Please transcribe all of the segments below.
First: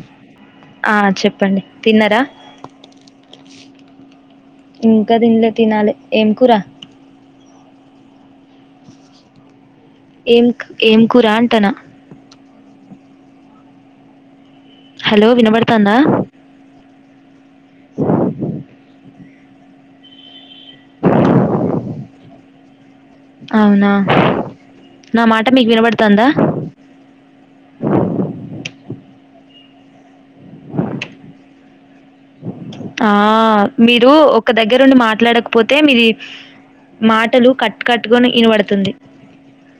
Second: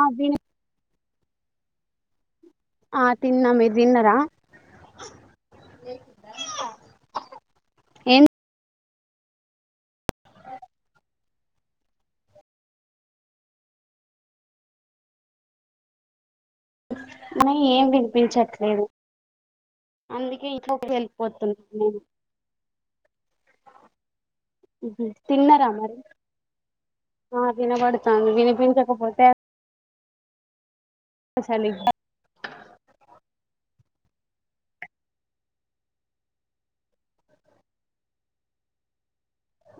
ఆ విని ఆ చెప్పండి తిన్నర ఆ తిన్నా మీరు తిన్నరా ఇంకా దిన్లే తినాలి ఏం కూర ఏన్ ఏం ఏం కూరా అంటనా హలో వినబడతాందా అ ఏం వినిపించట్లేదు అందుకే ఇంట్లోకి వెళ్ళిపోతున్నాను నేను అవునా నా మాట తిన్నరా మీకు మరి వినబడుతందా ఆ వినబడుతాంద్ వినిపించట్ బతే అసలి ఆ మీరు ఒక దగ్గరుండి మాట్లాడకపోతే మీది మాటలు కట్ కట్ గా ఇనబడుతుంది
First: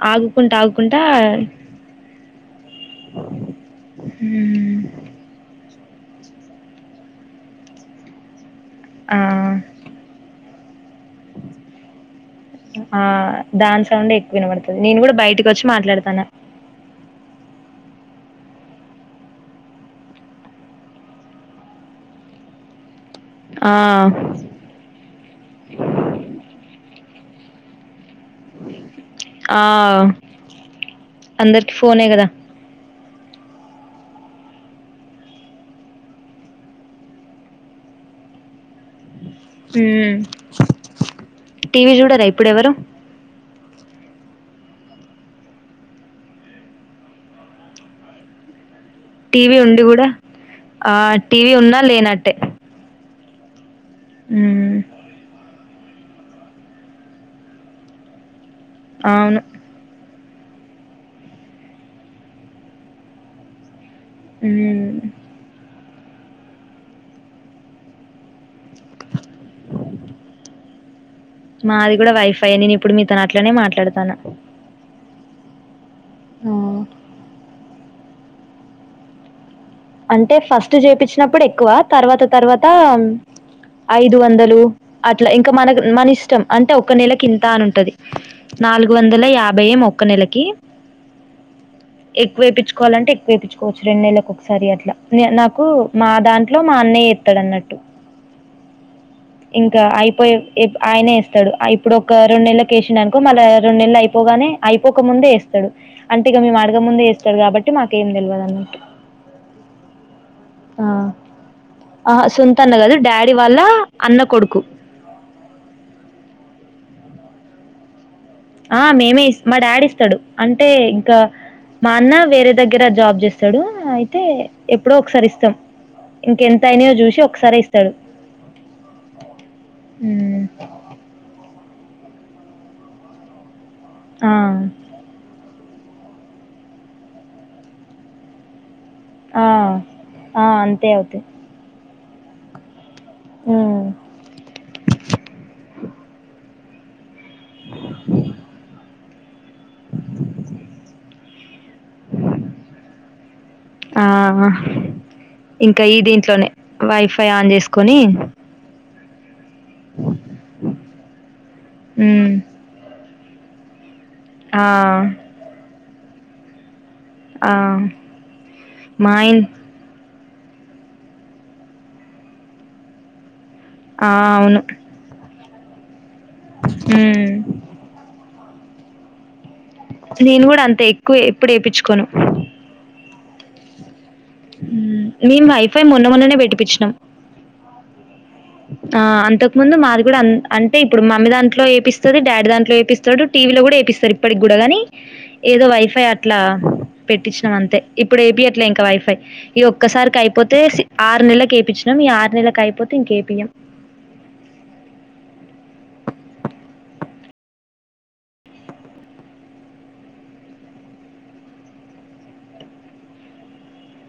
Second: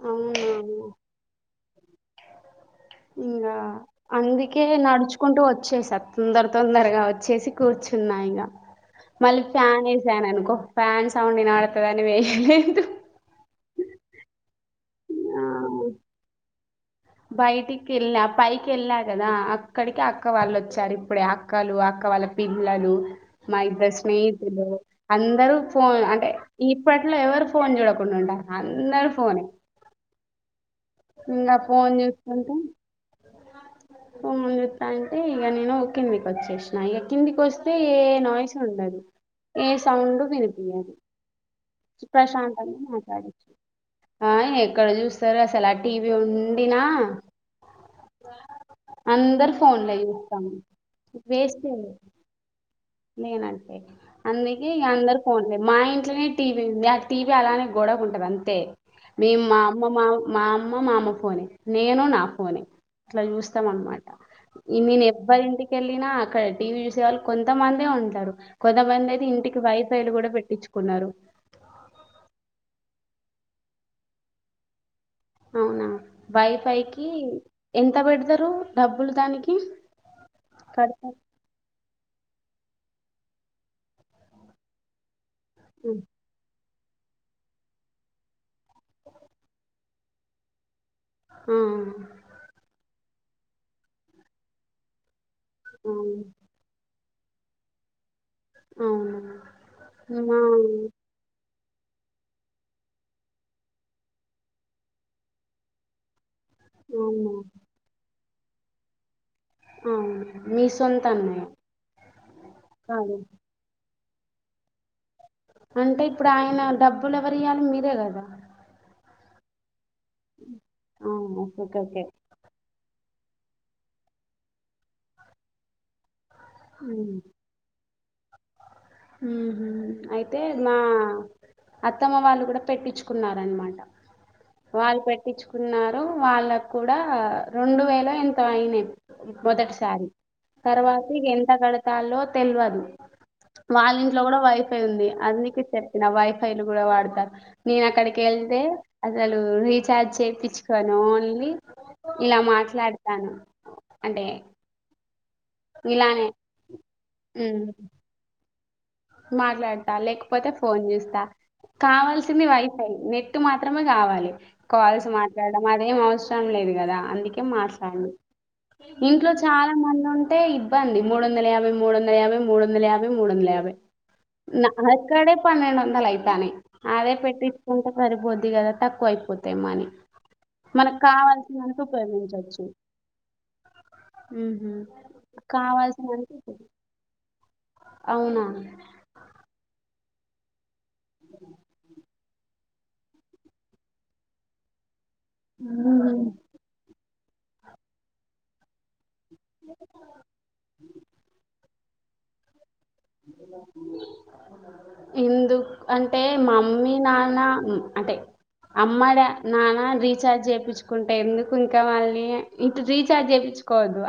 అవునా ఆగుకుంటా ఆగుకుంటా ఇంగ అందుకే మ్ నడుచుకుంటూ వచ్చేస తొందర తొందరగా వచ్చేసి కూర్చున్నా ఇంగ ఆ మళ్ళి ఫ్యానేసననుకో ఫ్యాన్ సౌండ్ ఇనబటతదని వెయ్యలేదు ఆ దాని సౌండే ఎక్కువ వినబడుతది నేను కూడా బైటికొచ్చి మాట్లాడతన్న బయటికి ఎళ్ళ పైకి ఎళ్ళా కదా అక్కడికి అక్క వాళ్ళు వచ్చారు ఇప్పుడే అక్కలు అక్క వాళ్ళ పిల్లలు మా ఆ ఇద్దరు స్నేహితులు అందరూ ఫోన్ అంటే ఇప్పటి ఎవరు ఫోన్ చూడకు ంటరు అందరు ఫోనే ఆ ఇ అందరికి అపో ఫోనే కదా చూసుకుంటా ఓ ముందుస్తా అంటే ఇక నేను కిందికి వచ్చేసినా ఇక కిందికి వస్తే ఏ నాయిస్ ఉండదు ఏ సౌం మ్ విలుగియదు టీవీ సు చూడరా ఇప్పుడు ఎవరు ప్ర్రశాంతంగా మాట్లాడిచూ ఆ ఆయన ఎక్కడ చూస్తారు అసలా టీవీ ఉంనా టీవీ ఉండి కూడా ఆ టీవీ ఉన్నా లేనట్టే నేనండి అందుకి ఉమ్ అందరు పోన్లే మా ఇంట్నే టీవీ నాకు టీవీ అలానే గోడవకు ఉంటంది అంత మీ అవును మా అమ్మ మా మా అమ్మ మా అమ్మ ఫోనే నేను నా ఫోనే అట్లా చూస్తాం అన్నమాట ఈ ఉమ్ మీన్ ఎబ్బ ఇంటికిలా అక్కడ టీవీ విషయావాలు కొంత కొంత మందే ఉంటారు కొంతమంది అయితే ఇంటికి వైఫైలు కూడా పెట్టించుకున్నారు ఇట్లనే మాట్లాడతాను అవునా వైఫైకిి ఎంత ఎంత పెడతారు డబ్బులు దానికి అంటే ఫస్ట్ కడతారు చేపించినప్పుడు ఎక్కువ తర్వాత తర్వాత ఐదు వందలు ట్ ఇంకా మనకు మన ఇష్టం అంటే ఒక్క నెలకి ఇంత అనింటది నాలుగు వందల యాభై మొక్క నెలకి అవును ఎక్కువ వేయిచ్చుకోవాలంటే ఎక్ వేపించువచ్చు రెండ నళ్లలకు సర అట్లా న నా కు మా దాంట్లో మా అన్నయ్యత్ తడన్నట్టు అవును ఇంకా అయిపోయ మా ఆయనే ఇస్తాడు ఇప్పుడు ఒక రెండు నెల వేసినానుకో మళ్ళ రెండు నెలలు అయిపోగానే అయిపోక ముందే వేస్తాడు అంటే మీ మాడగ అవును ముందేస్తారు కాబట్టి మాకేం తెలియదు అక అవునా మీ ఆ సొంత అన్నయ్య ఆ సుంతన్న గదు కాదు డాడీ వాళ్ళ అన్న కొడుకు అంటే ఇప్పుడు ఆయన డబ్బులు ఎవరు ఇయాలి మీరే కదా, ఆ మేమే మా డాడస్త అంటే ఆ ఇంకా ఓకే మా ఓకే అన్న వేరే దగ్గర జాబ్ చేస్త ఇస్తాడు అయితే ఎప్పుడో ఒకసారి ఇస్తాం ఇంకెంత అయినయో చూసి ఒకసారి ఇస్తాడు హ అయితే హ్మ్ మా అత్తమ్మ వాళ్ళు కూడా పెట్టించుకున్నార అనమాట ఆ వాళ్ళు పెట్టించుకున్నారు వాళ్ళకు కూడా రెండు వేలు ఎంత అయిన ఆ మొదటిసారి ఆ అంతే తర్వాత అవుతయి. ఇక ఎంత కడు తాలో తెలివదు హ్మ్ వాళ్ళ ఇంట్లో కూడా వైఫై ఉంది అది నీకు చెప్పిన వైఫై కుడా వాడు నేను అక్కడకిళ్దే అద రీచార్జ్ చేయించుకోను ఓన్లీ ఇలా మాట్లాడతాను అంటే ఆ ఇంకా ఈ ఇలానే దీంట్లోనే వైఫై ఆన్ హ్మ్. చేసుకొని మాట్లాడతా లేకపోతే ఫోన్ చూస్తా మ్మ్. కావాల్సింది. వైఫై నెట్ మాత్రమే కావాలి ఆ, కాల్స్ మాట్లాడడం, అదేం అవస రం లేదు కదా అందుకే ఆ, మాట్లాడు, మా ఇంట్లో ఇన్ చాలా మంది ఉన్న అ ఇబ్బంది మూడు వంద యాభై, మూడు వంద యాభై, మూడు వంద యాభై మూడు వందల యాభై, ఆ, అవును నాక్కడ పన్నెండువందలు, అ ని అదే మ్మ్. పెట్టించుకుంటే పరిపోద్ది కదా తక్కువైపోత తెమ్మని నేను కూడా అంత మనకు ఎక్కువ ఎప్పుడు కావాల్సినందుకు వేయించుకోను ఉపయోగించవచ్చు. మ్మ్హ. మేము వైఫై మొన్న, కావాల్సినంత మొన్ననే ఉపయోగి- పెట్టిపచ్చినాం అవునా ఆ అంతకు ముందు మాది కూడా అ అ ఇపుడు మమ్మీ దాంట్లో ఏపిస్తుంది డాడీ దాంట్లో ఏ పిస్తాడు టీవీలో కూడా ఏపిస్తారు ఇప్పటికి కూడా కానీ ఏదో వైఫై ఉహు అట్లా పెట్టించినం అంతే ఇప్పుడు ఏపీ అట్లే ఇంకా వైఫై ఈ ఒక్కసారికి అయిపోతే సి ఆరు నెలకి ఏపిచ్ డం ఈ ఆరు నెలకు అయిపోత్ తిం కేేపియాం ఎందు అంటే మమ్మీ నాన్న అంటే అమ్మ నాన్న రీచార్జ్ చేయించుకుంటే ఎందుకు ఇంక మళ్ళీ ఇటు రీచార్జ్ చేయించుకోవద్దు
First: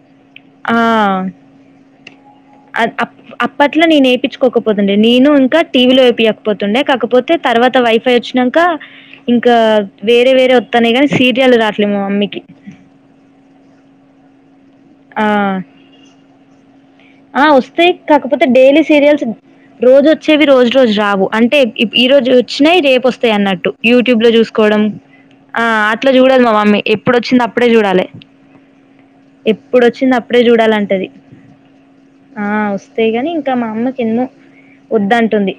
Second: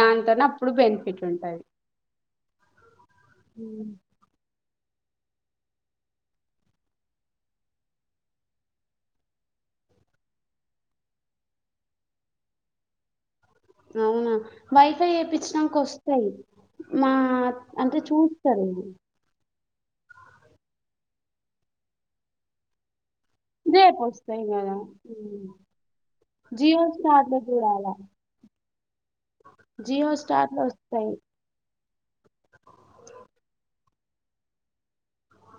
దాని టనీ అప్పుడు బెనిఫిట్ ఉంటాది అ [unintelligible] అప్పట్లో నేనేేయిించుకోకపో తుండే నేను ఇంకా టీవీలో అయిపోయకపోతుండే కాకపోతే తర్వాత వైఫై వచ్చినాక ఇంకా వేరే వేరే వస్తానే కానీ సీరియల్ రాట్లేదు మా మమ్మీకి అవునా వైఫై ఆ వేపించినాకా వస్తాయి ఆ వస్తాయి్ కాకపోతే డైలీ సీరియల్స్ రోజు వచ్చేవి రోజు రోజు రావు అంటే ఈ రోజు వచ్చినాయి రేపు వస్ అన్నట్టు యూట్యూబ్ లో రేపొస్తాయి గదా! చూసుకోవడం హ్మ్. ఆ అట్లా చూడదు మా మమ్మీ జియో స్టార్‌లో ఎప్పుడుొచ్చింది అప్పుడే జూడాలా. చూడాలి జియో ఎప్పుడుొచ్చింది అప్పుడే స్టార్‌లో చూడాలంటది ఒస్తాయి. ఆ వస్తాయి గాని ఇంకా మా అమ్మకి ఎన్నో వద్దంటుంది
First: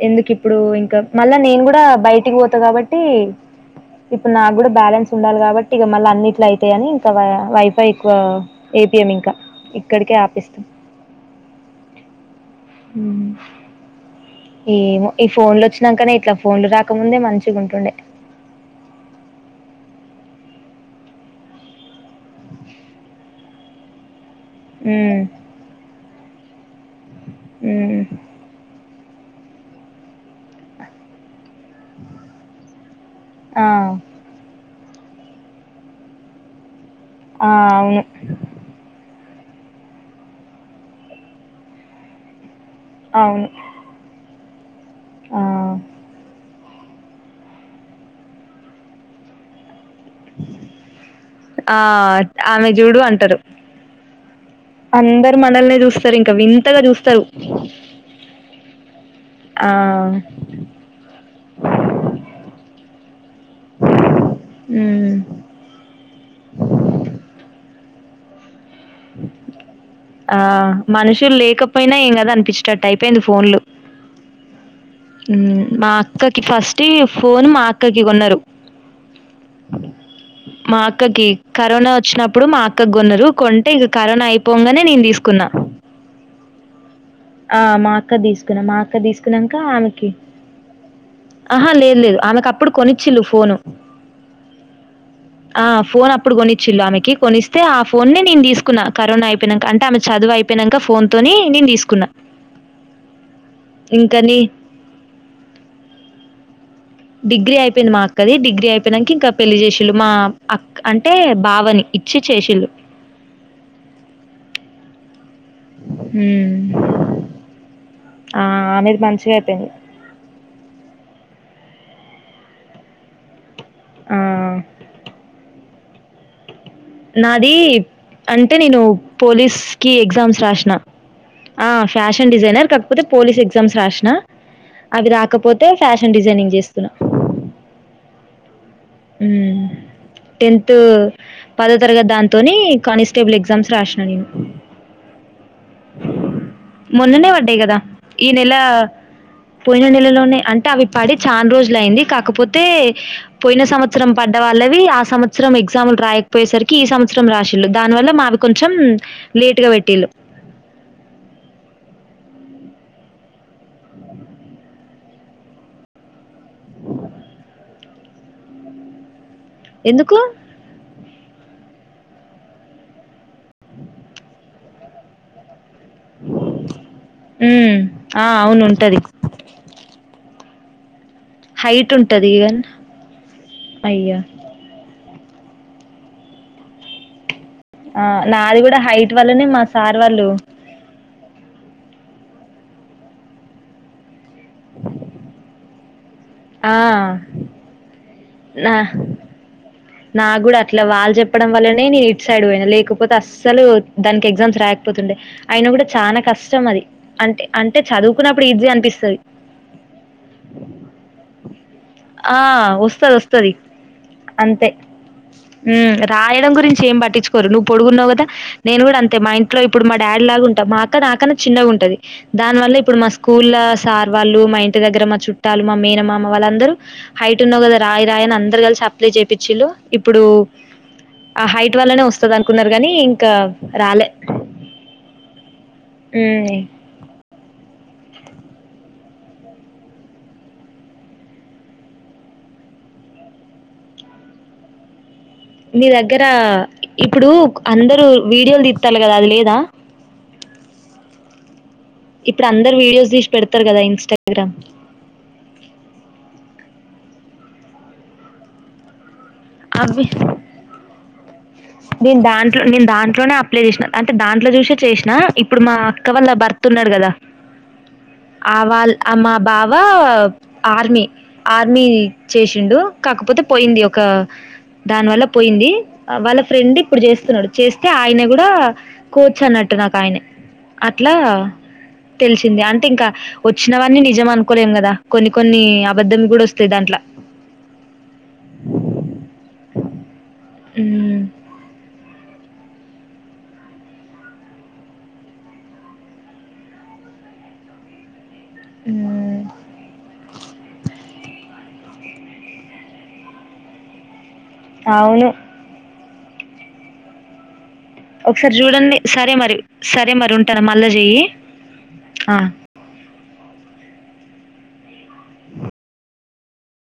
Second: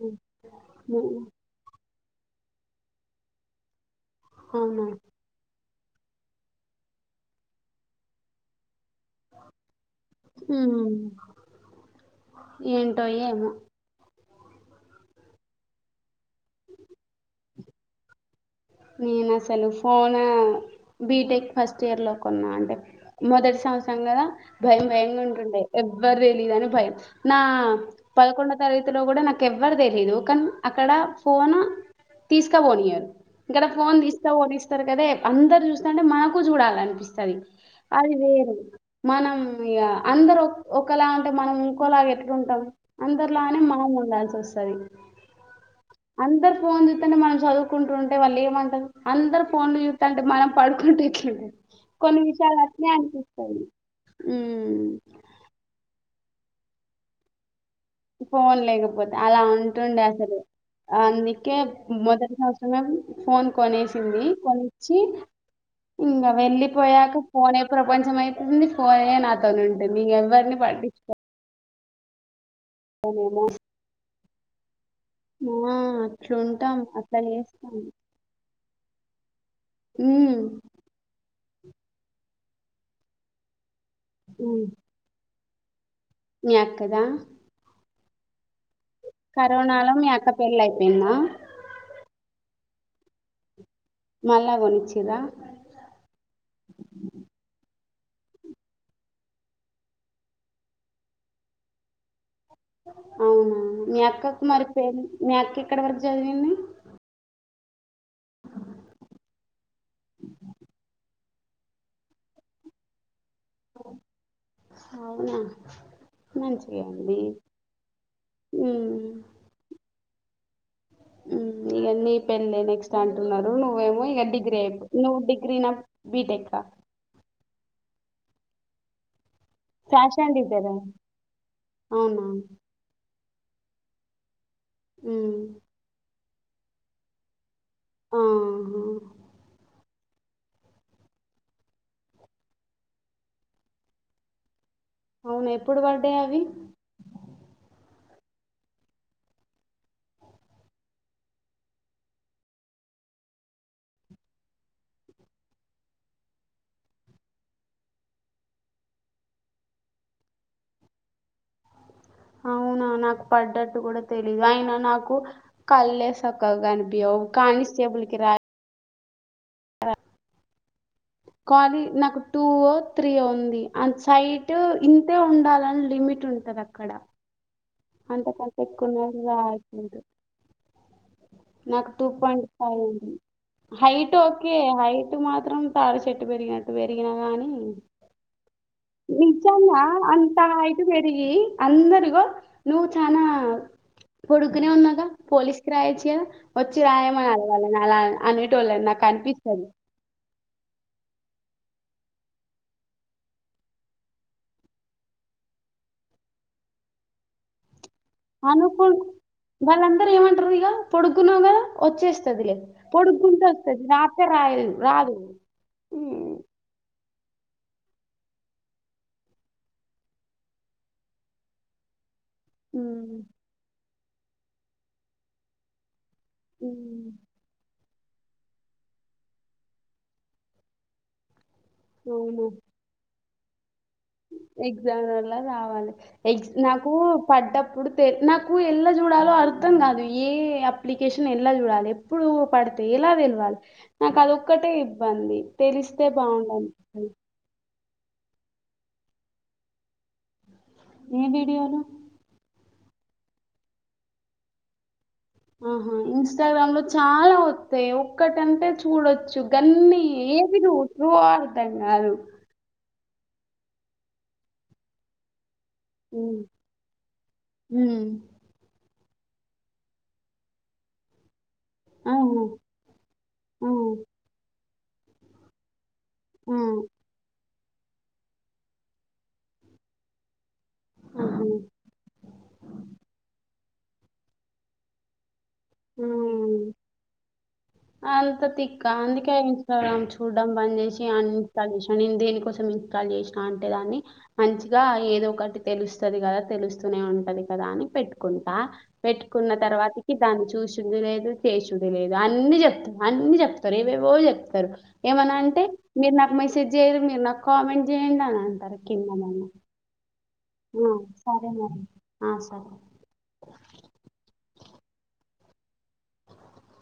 హ్మ్. ఎందుకు ఇప్పుడు ఇంకా హ్మ్. మళ్ళా నేను కూడా బయటికి పోతా కాబట్టి ఇప్పుడు నాకు కూడా అవునా! బ్యాలెన్స్ ఉండాలి కాబట్ ఇక మళ్ళీ అన్నిట్లో అయితాయని ఇంకా వైఫ్ ఎక్కువ ఏపీఎం ఇంకా ఇక్కడికే ఆపిస్ హు ఏంటోయ ఏమో ఏమో ఈ ఫోన్ లు వచ్చినాకనే ఇట్లా ఫోన్లు రాకముందే మంచిగా ఉంటుండే నేను అసలు ఫోన్ బీటెక్ ఫస్ట్ ఇయర్ లో కొన్నా అంటే మొదటి సంవత్సరం కదా భయం భయంగా ఉమ్ ఉంటుండే ఎవ్వరు తెలీదుని భయం నా ఉమ్ పదకొండో తరగతిలో కూడా నాక్ ఎవ్వరు తెలియదు కానీ అక్కడ ఫోన్ తీసుక పోనియ్యారు ఆ ఇక్కడ ఫోన్ తీస్తా ఓడిస్తారు కదే అందరు చూస్తంటే మనకు చూడాలి అనిపిస్ సది ఆ అవును అది వేరు మనం ఇక అందరు ఒకలా అంటే మనం ఇంకోలాగ ఎట్లు ఉంటాం అందర్ అవును లానే మనం ఉండాల్సి వస్ సరీ ఆ అందర్ ఫోన్ చూతంటే మనం చదువుకుంటుండే టే వాళ్ళు ఏమంటరు అందరు ఫోన్లు తంటే మనం పడుకుంటే ఎట్లుంటది ఆ కొన్ని విషయాలు ఆమె అట్నే చూడు అంటారు అనిపిస్తాయి ఇంక వింతగా చూస్తారు ఫోన్ లేకపోతే అలా ఉంటుండే ఆ అసలు అందుకే మొదటి సంవత్సర ఐ లవ్ యూ ఫోన్ కొనేసింది కొనిచ్చి హ్మ్ ఇంగ వెళ్ళిపోయాక ఫోనే ప్రపంచం అయితుంది ఫోనే నాతోనుంటే మీ ఎవ్వర్ని పట్టించుకో పోయినా ఏం గాదూ అనిపిష్ టట్టు అయిపోయింది ఫోన్లు అమ్ ఆ మా అక్కకి అట్లుంటాం ఫస్ట్ ఇ‌ అట్లా ఫోన్ మా చేస్తాం అక్కకి కొన్నారు హ్మ్. మా అక్కకి కరోనా వచ్చిన నప్పుడు మా అక్క గొన్నరు కొం టే ఇగ కరోనా హ్మ్. అయిపొంగానే నేను తీసుకున్నా మీ అక్కదా క్కదిస్ తుని మా అక్క దీసుకున్నాక ఆ కరోనాలో మీ అక్క పెళ్ళి అయిపోయిందా ఆహా లేదు లేదు ఆమెకప్పుడు కొనిచిల్లు ఫోను మళ్ళా కొనిచ్చిరా ఆ ఫోన్ అప్పుడు కొనిచ్చిళు ఆమెకి కొనిస్తే ఆ ఫో ఫోన్ని నేను తీసుకున్నా కరోనా అయిపోనాక అంటే ఆమె చదువు అయిపోయినాక ఫోన్తోని నేను తీసుకున్నా అవునా మీ ఇంకని అక్కకు మరి మీ అక్క ఎక్కడ వరకు చదివింది డిగ్రీ అయిపోయింది మా అక్కది డిగ్రీ అయిపోయినంకా ఇంకా పెళ్ళి చేషిళ్ళు మా అక్క అంటే బావని ఇచ్చి చేషిళ్ళు అవునా హుమ్మ్ మంచిగా అండి ఆ ఉమ్ ఆమెది మంచిగా అయిపోయింది ఉమ్ ఇగ నీ పెళ్ళే నెక్స్ట్ అంటున్నారు నువ్వేమో ఆ ఇగ డిగ్రీ అయి నువ్వు డిగ్రీ నా బీటెక్ ఆ నాది అంటే నేను పోలీస్ కి ఫ్యాషన్ ఎగ్జామ్స్ డిజైన్ రాషిన ఆ అవునా ఫ్యాషన్ డిజైనర్ కాకపోతే పోలీస్ ఎగ్జామ్స్ రాషిన అవి ఉమ్ రాకపోతే ఫ్యాషన్ డిజై జనింగ్ చేస్తున్నా ఆ ఉమ్ టెన్త్ పదో తరగతి దాంతోని కానిస్టేబుల్ ఎగ్జామ్స్ రాసిన నేను అవును ఎప్పుడు పర్డే అవి మొన్ననే పడ్డాయి కదా ఈ నెల పోయిన నెలలోనే అంటే అవి పాడి చాలా రోజుల అయింది కాకపోతే పోయిన సంవత్సరం పడ్డ వాళ్ళవి ఆ సంవత్సరం ఎగ్జాములు రాయకపోయేసరికి ఈ సంవత్సరం రాసిళ్ళు దానివల్ల మావి కొంచెం లేట్గా పెట్టేళ్ళు అవునా నాకు పడ్డట్టు కూడా తెలీదు అయిన నాకు కళ్ళ సక్కగా కనిపియావ్ కానిస్టేబుల్ కి రా ఎందుకు కాలీ నాకు టూ త్రీ ఉంది అన్సైట్ ఇంతే ఉండాల లిమిట్ ఉంటది అక్కడ హ్మ్. ఆ! అంతే కాస్త అవును ఉంటది. ఎక్కువనే రా నాకు హైట్ టూ ఉంటది పాయింట్ ఈవెన్ ఫైవ్ అడి హైట్ అయ్యో! ఓకే హైట్ ఇట్ మాత్రం తార చెట్టు పెరిగినట్టు పెరిగినా గాని ఆ నాది కూడా హైట్ వాళ్లనే మా సార్ వాళ్ళు అంత హైట్ పెరిగి అందరిగో నువ్వు చనా కొడుకునే ఉన్నాగా పోలీస్ కి రారాయచ్చ ఆ! వచ్చి రాయమని అడవళ్ళ అలా అని ల నాకు కనిపిస్తుంది నా కూడా అట్లా వాళ్ళు చెప్పడం వల్లనే నేను ఇట్ సైడ్ పోయినా లేకపోతే అస్సలు దానికి ఎగ్జామ్స్ రాకపోతుండే అయన కూడా చాలా కష్టం అది అంటే అంటే చదువుకున్నప్పుడు ఈజీ అనుకు అనిపిస్తది. వాళ్ళందరూ ఏమంటారు ఇక పొడుకున్నాగా ఆ వచ్చేస్తుది లే వస్తది పొడుకుంటే వస్తది వస్తుంది రాత్రే అంతే రాయదు రాయడం గురించి చేంబటి రు నువ్వు పొడుకున్నావు కదా నేను కూడా అంతే మా ఇంట్లో ఇప్పుడు మా డాడీ లాగా ఉంటాం మా అక్క నాకన్నా చిన్నగా ఉంటది దాని వల్ల ఇప్పుడు మా ఉమ్, స్కూల్ సార్ వాళ్ళు మా ఇంటి దగ్గర మా చుట్టాలు మా మీేనమ్మా వాళ్ళందరూ ఉమ్, హైట్ ఉన్నావు కదా రాయి రాయన్ అందరుగాలి సప్లై చేయించ చ్చిలో ఇప్పుడు ఆ హైట్ వల్లనే వస్తుంది అవును అనుకున్నారు కానీం కావ ఎగ్జామ్ వల్లా రావాలి ఎ ఉమ్ నాకు ప అప్పుడు తె నాకు ఎలా చూడాలో అర్థం కాదు ఏ అప్లికేషన్ ఎలా చూడాలి ఎప్పుడు పడితే ఎలా తెలవాలి నాకు అది ఒక్కటే పాంధి నీ పిలిస్తే దగ్గర బాగుండాల ఇప్పుడు అందరూ వీడియోలు తిట్టాలి కదా అది లేదా ఏం బడివరు ఇప్పుడు అందరు వీడియోస్ తీసి పెడతారు కదా ఇన్స్టాగ్రామ్ ఆహా ఇన్స్టాగ్రామ్ లో చాలా వస్తాయి ఒక్కటంటే చూడొచ్చు చగన్ని అవి ఏ విధ చూ తెంగాారు నేను దాంట్లో నేను దాంట్లోనే అప్లై చేసినా అంటే దాంట్లో చూసే చేసినా ఇప్పుడు మా అక్క వల్ళ హ్మ్. భర్తున్నారు కదా హ్మ్. ఆ వాళ అమ్ మా బావా ఆర్మి ఆర్మీ అవును. చేసిండు కాకపోతే ఆ! పోయింది ఒక దాని వల్ల పోయింది వాళ్ళ ఆ! ఫ్రెండ్ ఇప్పుడు చేస్తున్నాడు చేస్తే ఆయన కూడా కోచు అన్నట్టు నాకు ఆయనే అట్లా ఆహా! తెలిసింది అంటే ఇంకా వచ్చినవని నిజం అనుకోలేం కదా కొన్ని కొన్ని అబద్ధం కూడా హ్మ్. వస్తాయి దాంట్లో అంత తిక్క అందుక ఇన్స్టాగ్రా చూడ్డం బంద్ చేసి ఉమ్, అని తగసాను నేను దేనికోసం చేసిన అంటే దాన్ని మంచిగా ఏదో ఒకటి తెలుస్తుంది కదా తెలుస్తూనే ఉంటది కదా అని పెట్టు పెటుకుంటా ఉమ్, పెట్టుకున్న తర్వాతకి దాన్ని చూసింది లేదు చేసి దు అన్ని చె మన్న చెప్పత రేచెత అవును ఏమనా అంటే మీరు నాకు మై జ మీర్ కామెంట్ చేయండి అని ఒకసారి అంటారు చూడండి కింద సరే మళ్ళ మరి సరే మరి ఉంటు ఆ సరే మేడం ఆ సరే